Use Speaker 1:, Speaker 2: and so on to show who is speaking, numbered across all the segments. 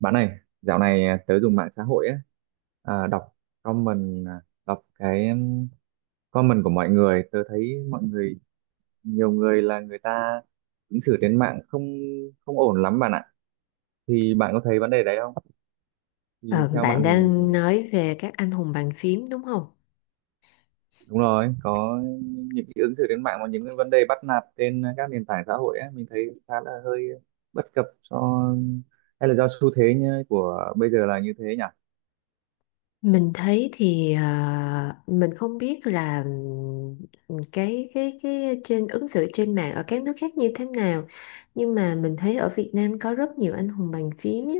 Speaker 1: Bạn này, dạo này tớ dùng mạng xã hội á, à, đọc đọc cái comment của mọi người, nhiều người là người ta ứng xử trên mạng không không ổn lắm bạn ạ. Thì bạn có thấy vấn đề đấy không? Thì
Speaker 2: Ờ,
Speaker 1: theo bạn
Speaker 2: Bạn
Speaker 1: thì
Speaker 2: đang nói về các anh hùng bàn phím đúng không?
Speaker 1: Đúng rồi, có những cái ứng xử trên mạng và những cái vấn đề bắt nạt trên các nền tảng xã hội á, mình thấy khá là hơi bất cập hay là do xu thế như của bây giờ là như thế nhỉ?
Speaker 2: Mình thấy thì mình không biết là cái trên ứng xử trên mạng ở các nước khác như thế nào, nhưng mà mình thấy ở Việt Nam có rất nhiều anh hùng bàn phím nhé.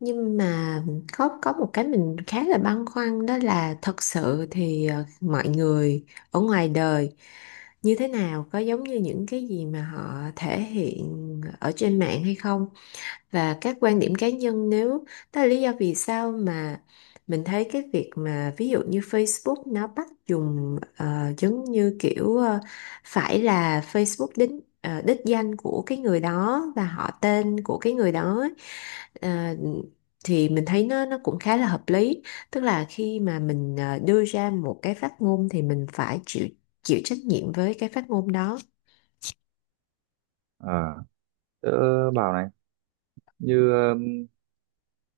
Speaker 2: Nhưng mà có một cái mình khá là băn khoăn, đó là thật sự thì mọi người ở ngoài đời như thế nào, có giống như những cái gì mà họ thể hiện ở trên mạng hay không? Và các quan điểm cá nhân, nếu đó là lý do vì sao mà mình thấy cái việc mà ví dụ như Facebook nó bắt dùng giống như kiểu phải là Facebook đính đích danh của cái người đó và họ tên của cái người đó ấy, ờ, thì mình thấy nó cũng khá là hợp lý, tức là khi mà mình đưa ra một cái phát ngôn thì mình phải chịu chịu trách nhiệm với cái phát ngôn đó.
Speaker 1: Ờ, Tớ bảo này, như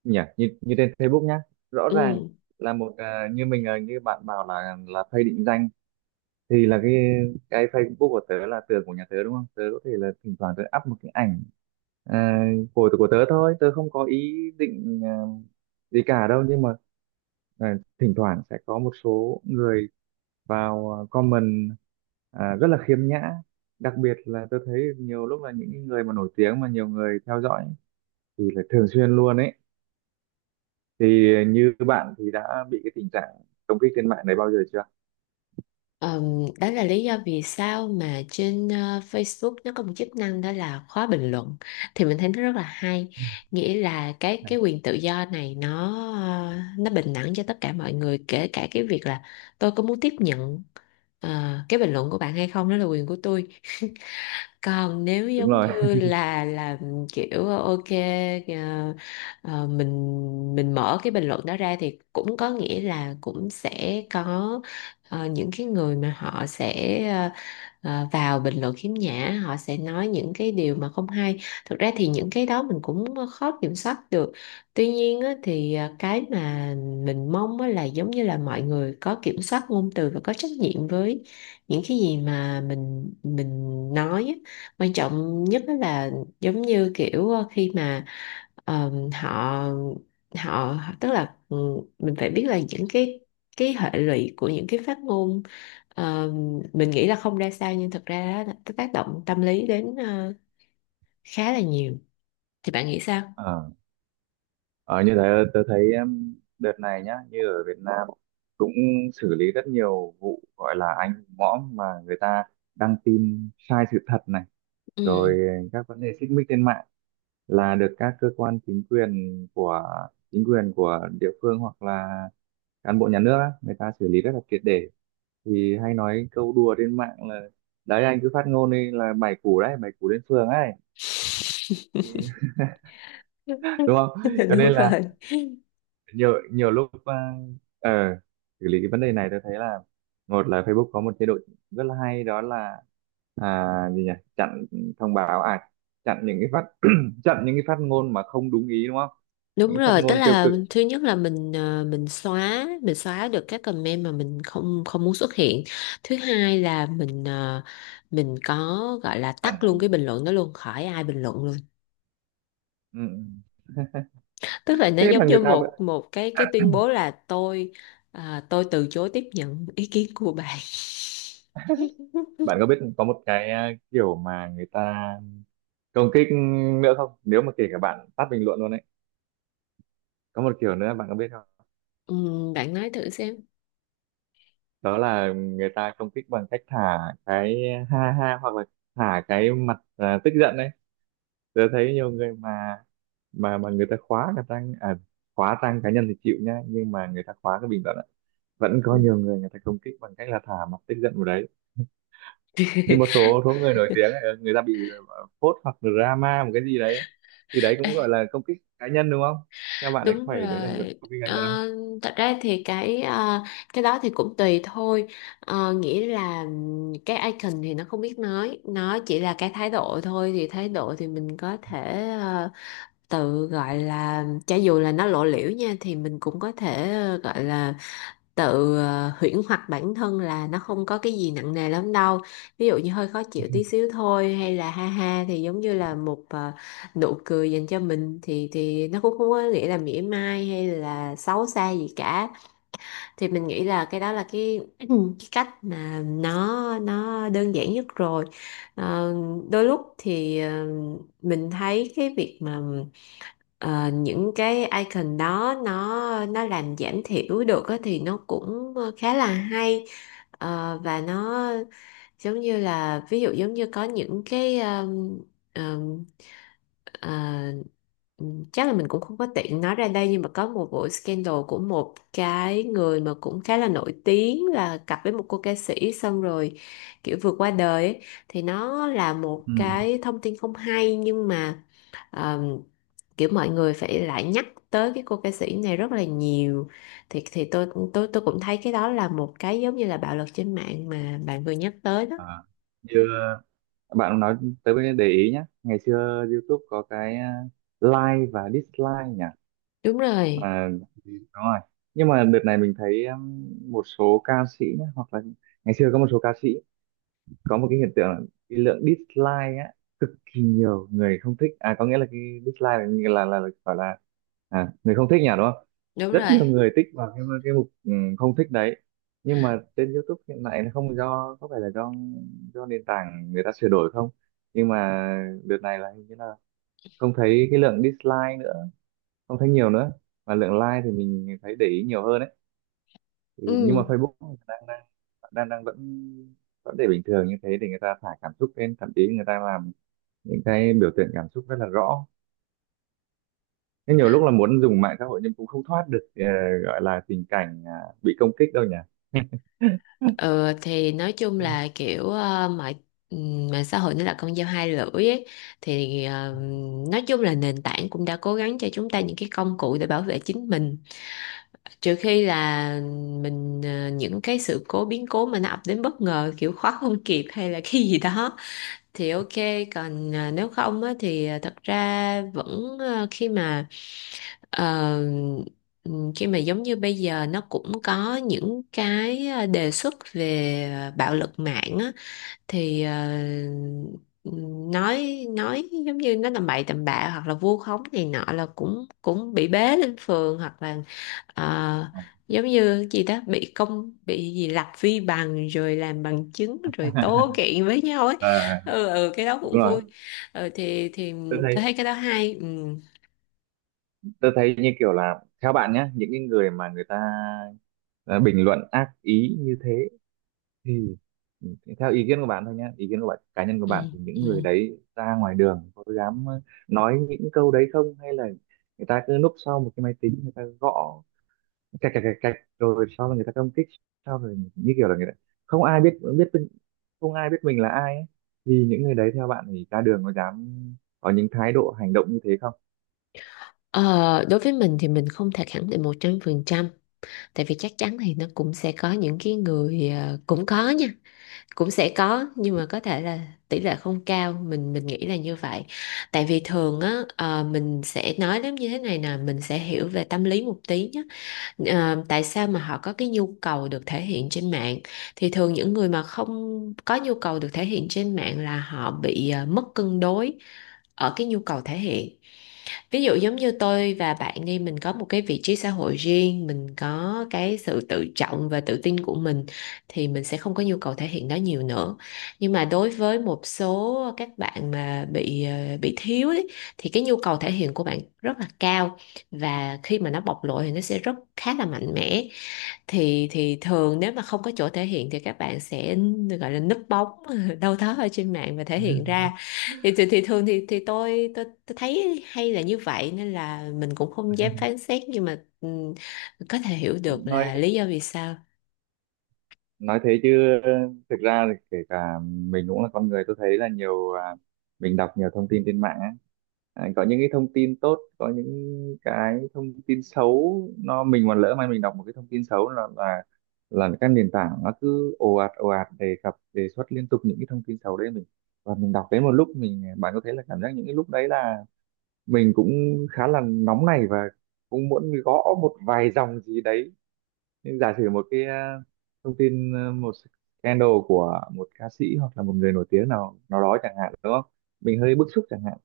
Speaker 1: như trên Facebook nhá, rõ ràng
Speaker 2: Ừ.
Speaker 1: là một à, như mình à, như bạn bảo là phay định danh, thì là cái Facebook của tớ là tường của nhà tớ, đúng không? Tớ có thể là thỉnh thoảng tớ up một cái ảnh à, của tớ thôi, tớ không có ý định gì cả đâu, nhưng mà thỉnh thoảng sẽ có một số người vào comment rất là khiêm nhã. Đặc biệt là tôi thấy nhiều lúc là những người mà nổi tiếng mà nhiều người theo dõi thì là thường xuyên luôn ấy. Thì như bạn thì đã bị cái tình trạng công kích trên mạng này bao giờ chưa?
Speaker 2: Ờm, Đó là lý do vì sao mà trên Facebook nó có một chức năng đó là khóa bình luận, thì mình thấy nó rất là hay, nghĩa là cái quyền tự do này nó nó bình đẳng cho tất cả mọi người, kể cả cái việc là tôi có muốn tiếp nhận cái bình luận của bạn hay không, đó là quyền của tôi. Còn nếu
Speaker 1: Đúng
Speaker 2: giống
Speaker 1: rồi.
Speaker 2: như là kiểu ok, ờ, mình mở cái bình luận đó ra thì cũng có nghĩa là cũng sẽ có những cái người mà họ sẽ vào bình luận khiếm nhã, họ sẽ nói những cái điều mà không hay. Thực ra thì những cái đó mình cũng khó kiểm soát được, tuy nhiên á, thì cái mà mình mong á là giống như là mọi người có kiểm soát ngôn từ và có trách nhiệm với những cái gì mà mình nói á. Quan trọng nhất đó là giống như kiểu khi mà họ họ tức là mình phải biết là những cái hệ lụy của những cái phát ngôn, ờ, mình nghĩ là không ra sao, nhưng thật ra đó, nó tác động tâm lý đến khá là nhiều. Thì bạn nghĩ sao?
Speaker 1: ờ Ờ, Như thế tôi thấy em, đợt này nhá, như ở Việt Nam cũng xử lý rất nhiều vụ gọi là anh mõm mà người ta đăng tin sai sự thật này,
Speaker 2: Ừ.
Speaker 1: rồi các vấn đề xích mích trên mạng là được các cơ quan chính quyền của địa phương hoặc là cán bộ nhà nước á, người ta xử lý rất là triệt để. Thì hay nói câu đùa trên mạng là đấy, anh cứ phát ngôn đi là 7 củ đấy, 7 củ đến phường ấy. Đúng không? Cho
Speaker 2: Đúng
Speaker 1: nên là
Speaker 2: rồi.
Speaker 1: nhiều nhiều lúc ờ, xử lý cái vấn đề này tôi thấy là một là Facebook có một chế độ rất là hay, đó là à, gì nhỉ chặn thông báo, chặn những cái phát chặn những cái phát ngôn mà không đúng ý, đúng không?
Speaker 2: Đúng
Speaker 1: Những cái phát
Speaker 2: rồi, tức
Speaker 1: ngôn tiêu
Speaker 2: là
Speaker 1: cực,
Speaker 2: thứ nhất là mình mình xóa, mình xóa được các comment mà mình không không muốn xuất hiện. Thứ hai là mình mình có gọi là
Speaker 1: ẩn
Speaker 2: tắt luôn cái
Speaker 1: ẩn.
Speaker 2: bình luận đó luôn, khỏi ai bình luận luôn.
Speaker 1: Ừ. Ừ.
Speaker 2: Tức là nó
Speaker 1: Thế mà
Speaker 2: giống như
Speaker 1: người ta vẫn-
Speaker 2: một một cái tuyên bố là tôi tôi từ chối tiếp nhận ý kiến của bạn.
Speaker 1: Bạn có biết có một cái kiểu mà người ta công kích nữa không, nếu mà kể cả bạn tắt bình luận luôn đấy? Có một kiểu nữa bạn có biết không?
Speaker 2: Bạn nói thử xem.
Speaker 1: Đó là người ta công kích bằng cách thả cái ha ha, hoặc là thả cái mặt tức giận đấy. Tôi thấy nhiều người mà người ta khóa cả trang khóa trang cá nhân thì chịu nhá, nhưng mà người ta khóa cái bình luận ạ. Vẫn có nhiều người, người ta công kích bằng cách là thả mặt tức giận vào đấy. Nhưng một số số người nổi tiếng ấy, người ta bị phốt hoặc drama một cái gì đấy, thì đấy cũng gọi là công kích cá nhân, đúng không? Các bạn này, có
Speaker 2: Đúng
Speaker 1: phải đấy là một
Speaker 2: rồi.
Speaker 1: công kích cá nhân không?
Speaker 2: Ờ, thật ra thì cái cái đó thì cũng tùy thôi. Ờ, nghĩa là cái icon thì nó không biết nói, nó chỉ là cái thái độ thôi. Thì thái độ thì mình có thể tự gọi là, cho dù là nó lộ liễu nha, thì mình cũng có thể gọi là tự huyễn hoặc bản thân là nó không có cái gì nặng nề lắm đâu, ví dụ như hơi khó chịu tí xíu thôi, hay là ha ha thì giống như là một nụ cười dành cho mình thì nó cũng không có nghĩa là mỉa mai hay là xấu xa gì cả. Thì mình nghĩ là cái đó là cái cái cách mà nó đơn giản nhất rồi. Ờ, đôi lúc thì mình thấy cái việc mà những cái icon đó nó làm giảm thiểu được á, thì nó cũng khá là hay. Ờ, và nó giống như là ví dụ giống như có những cái um, ờ, chắc là mình cũng không có tiện nói ra đây, nhưng mà có một vụ scandal của một cái người mà cũng khá là nổi tiếng là cặp với một cô ca sĩ xong rồi kiểu vượt qua đời ấy. Thì nó là một
Speaker 1: Ừ.
Speaker 2: cái thông tin không hay, nhưng mà Ờ, kiểu mọi người phải lại nhắc tới cái cô ca sĩ này rất là nhiều. Thì thì tôi cũng thấy cái đó là một cái giống như là bạo lực trên mạng mà bạn vừa nhắc tới đó.
Speaker 1: À, như bạn nói tới bên, để ý nhé, ngày xưa YouTube có cái like và dislike nhỉ,
Speaker 2: Đúng rồi.
Speaker 1: mà Ừ, đúng rồi, nhưng mà đợt này mình thấy một số ca sĩ nhá, hoặc là ngày xưa có một số ca sĩ có một cái hiện tượng là cái lượng dislike á, cực kỳ nhiều người không thích, có nghĩa là cái dislike là gọi là người không thích nhỉ, đúng không?
Speaker 2: Đúng
Speaker 1: Rất
Speaker 2: rồi.
Speaker 1: nhiều người tích vào cái mục không thích đấy. Nhưng mà trên YouTube hiện tại nó không, do có phải là do nền tảng người ta sửa đổi không, nhưng mà đợt này là hình như là không thấy cái lượng dislike nữa, không thấy nhiều nữa, mà lượng like thì mình thấy để ý nhiều hơn ấy. Thì nhưng mà
Speaker 2: Ừ.
Speaker 1: Facebook đang đang đang đang vẫn vẫn để bình thường như thế, để người ta thả cảm xúc lên, thậm chí người ta làm những cái biểu tượng cảm xúc rất là rõ. Thế nhiều lúc là muốn dùng mạng xã hội nhưng cũng không thoát được gọi là tình cảnh bị công kích đâu nhỉ.
Speaker 2: Ừ, thì nói chung
Speaker 1: Ừ.
Speaker 2: là kiểu mạng xã hội nó là con dao hai lưỡi ấy. Thì nói chung là nền tảng cũng đã cố gắng cho chúng ta những cái công cụ để bảo vệ chính mình, trừ khi là mình những cái sự cố, biến cố mà nó ập đến bất ngờ, kiểu khóa không kịp hay là cái gì đó, thì ok. Còn nếu không á, thì thật ra vẫn khi mà ờ, khi mà giống như bây giờ nó cũng có những cái đề xuất về bạo lực mạng á, thì nói giống như nó tầm bậy tầm bạ hoặc là vu khống này nọ là cũng cũng bị bế lên phường, hoặc là ờ, giống như gì đó bị công bị gì lập vi bằng rồi làm bằng chứng rồi tố kiện với nhau ấy.
Speaker 1: À,
Speaker 2: Ừ, ừ cái đó
Speaker 1: đúng
Speaker 2: cũng
Speaker 1: rồi,
Speaker 2: vui. Ừ, thì
Speaker 1: tôi
Speaker 2: tôi thấy
Speaker 1: thấy
Speaker 2: cái đó hay. Ừ.
Speaker 1: như kiểu là theo bạn nhé, những cái người mà người ta bình luận ác ý như thế, thì theo ý kiến của bạn thôi nhé, ý kiến của bạn cá nhân của
Speaker 2: Ừ.
Speaker 1: bạn, thì những người
Speaker 2: Ừ.
Speaker 1: đấy ra ngoài đường có dám nói những câu đấy không, hay là người ta cứ núp sau một cái máy tính, người ta gõ cạch cạch cạch cạch rồi sau là người ta công kích, sau rồi như kiểu là người ta không ai biết biết mình- không ai biết mình là ai ấy. Vì những người đấy, theo bạn thì ra đường có dám có những thái độ hành động như thế không?
Speaker 2: Ờ, đối với mình thì mình không thể khẳng định 100%. Tại vì chắc chắn thì nó cũng sẽ có những cái người cũng có nha, cũng sẽ có, nhưng mà có thể là tỷ lệ không cao, mình nghĩ là như vậy. Tại vì thường á, mình sẽ nói đến như thế này nè, mình sẽ hiểu về tâm lý một tí nhé. Ờ, tại sao mà họ có cái nhu cầu được thể hiện trên mạng? Thì thường những người mà không có nhu cầu được thể hiện trên mạng là họ bị mất cân đối ở cái nhu cầu thể hiện. Ví dụ giống như tôi và bạn đi, mình có một cái vị trí xã hội riêng, mình có cái sự tự trọng và tự tin của mình, thì mình sẽ không có nhu cầu thể hiện nó nhiều nữa. Nhưng mà đối với một số các bạn mà bị bị thiếu ấy, thì cái nhu cầu thể hiện của bạn rất là cao, và khi mà nó bộc lộ thì nó sẽ rất khá là mạnh mẽ. Thì thường nếu mà không có chỗ thể hiện thì các bạn sẽ gọi là núp bóng đâu đó ở trên mạng và thể hiện ra. Thì thì thường thì tôi thấy hay là như vậy, nên là mình cũng không dám phán xét, nhưng mà có thể hiểu được
Speaker 1: nói
Speaker 2: là lý do vì sao.
Speaker 1: nói thế chứ thực ra thì kể cả mình cũng là con người, tôi thấy là mình đọc nhiều thông tin trên mạng á. À, có những cái thông tin tốt, có những cái thông tin xấu. Nó mình mà lỡ mà mình đọc một cái thông tin xấu là các nền tảng nó cứ ồ ạt đề cập đề xuất liên tục những cái thông tin xấu đấy mình, và mình đọc đến một lúc mình, bạn có thấy là cảm giác những cái lúc đấy là mình cũng khá là nóng này, và cũng muốn gõ một vài dòng gì đấy. Nhưng giả sử một cái thông tin một scandal của một ca sĩ hoặc là một người nổi tiếng nào nào đó chẳng hạn, đúng không? Mình hơi bức xúc chẳng hạn,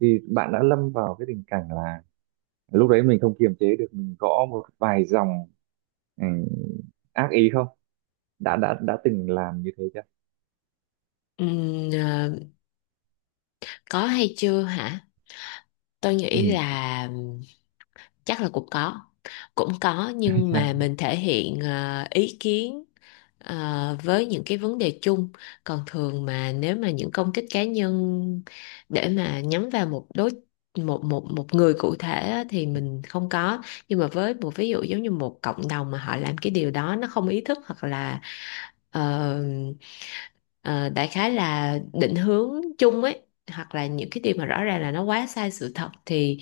Speaker 1: thì bạn đã lâm vào cái tình cảnh là lúc đấy mình không kiềm chế được, mình gõ một vài dòng ừ, ác ý không? Đã từng làm như thế chưa?
Speaker 2: Ừm, ờ, có hay chưa hả? Tôi nghĩ
Speaker 1: Ừ.
Speaker 2: là chắc là cũng có, cũng có, nhưng mà mình thể hiện ý kiến với những cái vấn đề chung. Còn thường mà nếu mà những công kích cá nhân để mà nhắm vào một một một một người cụ thể á, thì mình không có. Nhưng mà với một ví dụ giống như một cộng đồng mà họ làm cái điều đó nó không ý thức, hoặc là ờ, ờ, đại khái là định hướng chung ấy, hoặc là những cái điều mà rõ ràng là nó quá sai sự thật, thì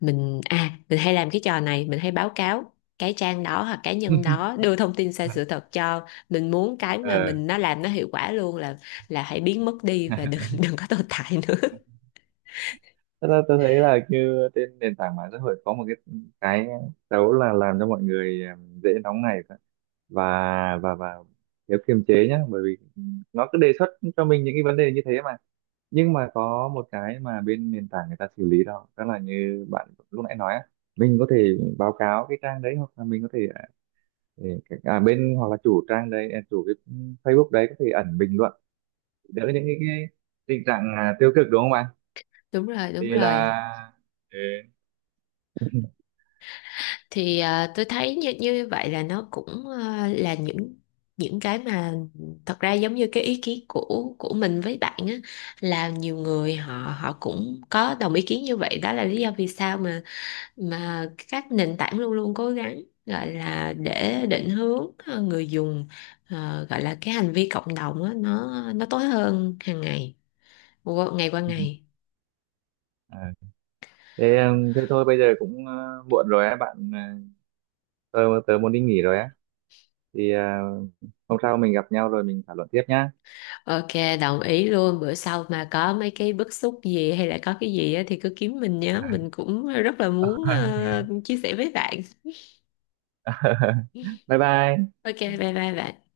Speaker 2: mình à mình hay làm cái trò này, mình hay báo cáo cái trang đó hoặc cá nhân đó đưa thông tin sai sự thật, cho mình muốn cái mà
Speaker 1: Ờ,
Speaker 2: mình nó làm nó hiệu quả luôn là hãy biến mất đi và đừng đừng có tồn tại nữa.
Speaker 1: thật ra tôi thấy là như trên nền tảng mạng xã hội có một cái xấu là làm cho mọi người dễ nóng này, và và thiếu kiềm chế nhá, bởi vì nó cứ đề xuất cho mình những cái vấn đề như thế mà. Nhưng mà có một cái mà bên nền tảng người ta xử lý đó đó là như bạn lúc nãy nói á, mình có thể báo cáo cái trang đấy, hoặc là mình có thể bên hoặc là chủ trang đấy chủ cái Facebook đấy có thể ẩn bình luận, đỡ những cái tình trạng tiêu cực, đúng không bạn?
Speaker 2: Đúng rồi, đúng
Speaker 1: Thì
Speaker 2: rồi.
Speaker 1: là
Speaker 2: Thì à, tôi thấy như như vậy là nó cũng à, là những cái mà thật ra giống như cái ý kiến của mình với bạn á, là nhiều người họ họ cũng có đồng ý kiến như vậy, đó là lý do vì sao mà các nền tảng luôn luôn cố gắng gọi là để định hướng người dùng, gọi là cái hành vi cộng đồng á, nó tốt hơn hàng ngày, ngày qua
Speaker 1: ừ.
Speaker 2: ngày.
Speaker 1: Ờ, thế thế thôi bây giờ cũng muộn rồi á bạn, tớ tớ muốn đi nghỉ rồi á, thì hôm sau mình gặp nhau rồi mình thảo luận tiếp nhá.
Speaker 2: Ok, đồng ý luôn. Bữa sau mà có mấy cái bức xúc gì hay là có cái gì á, thì cứ kiếm mình nhé, mình cũng rất là muốn chia sẻ với bạn.
Speaker 1: Bye bye.
Speaker 2: Ok, bye bye bạn.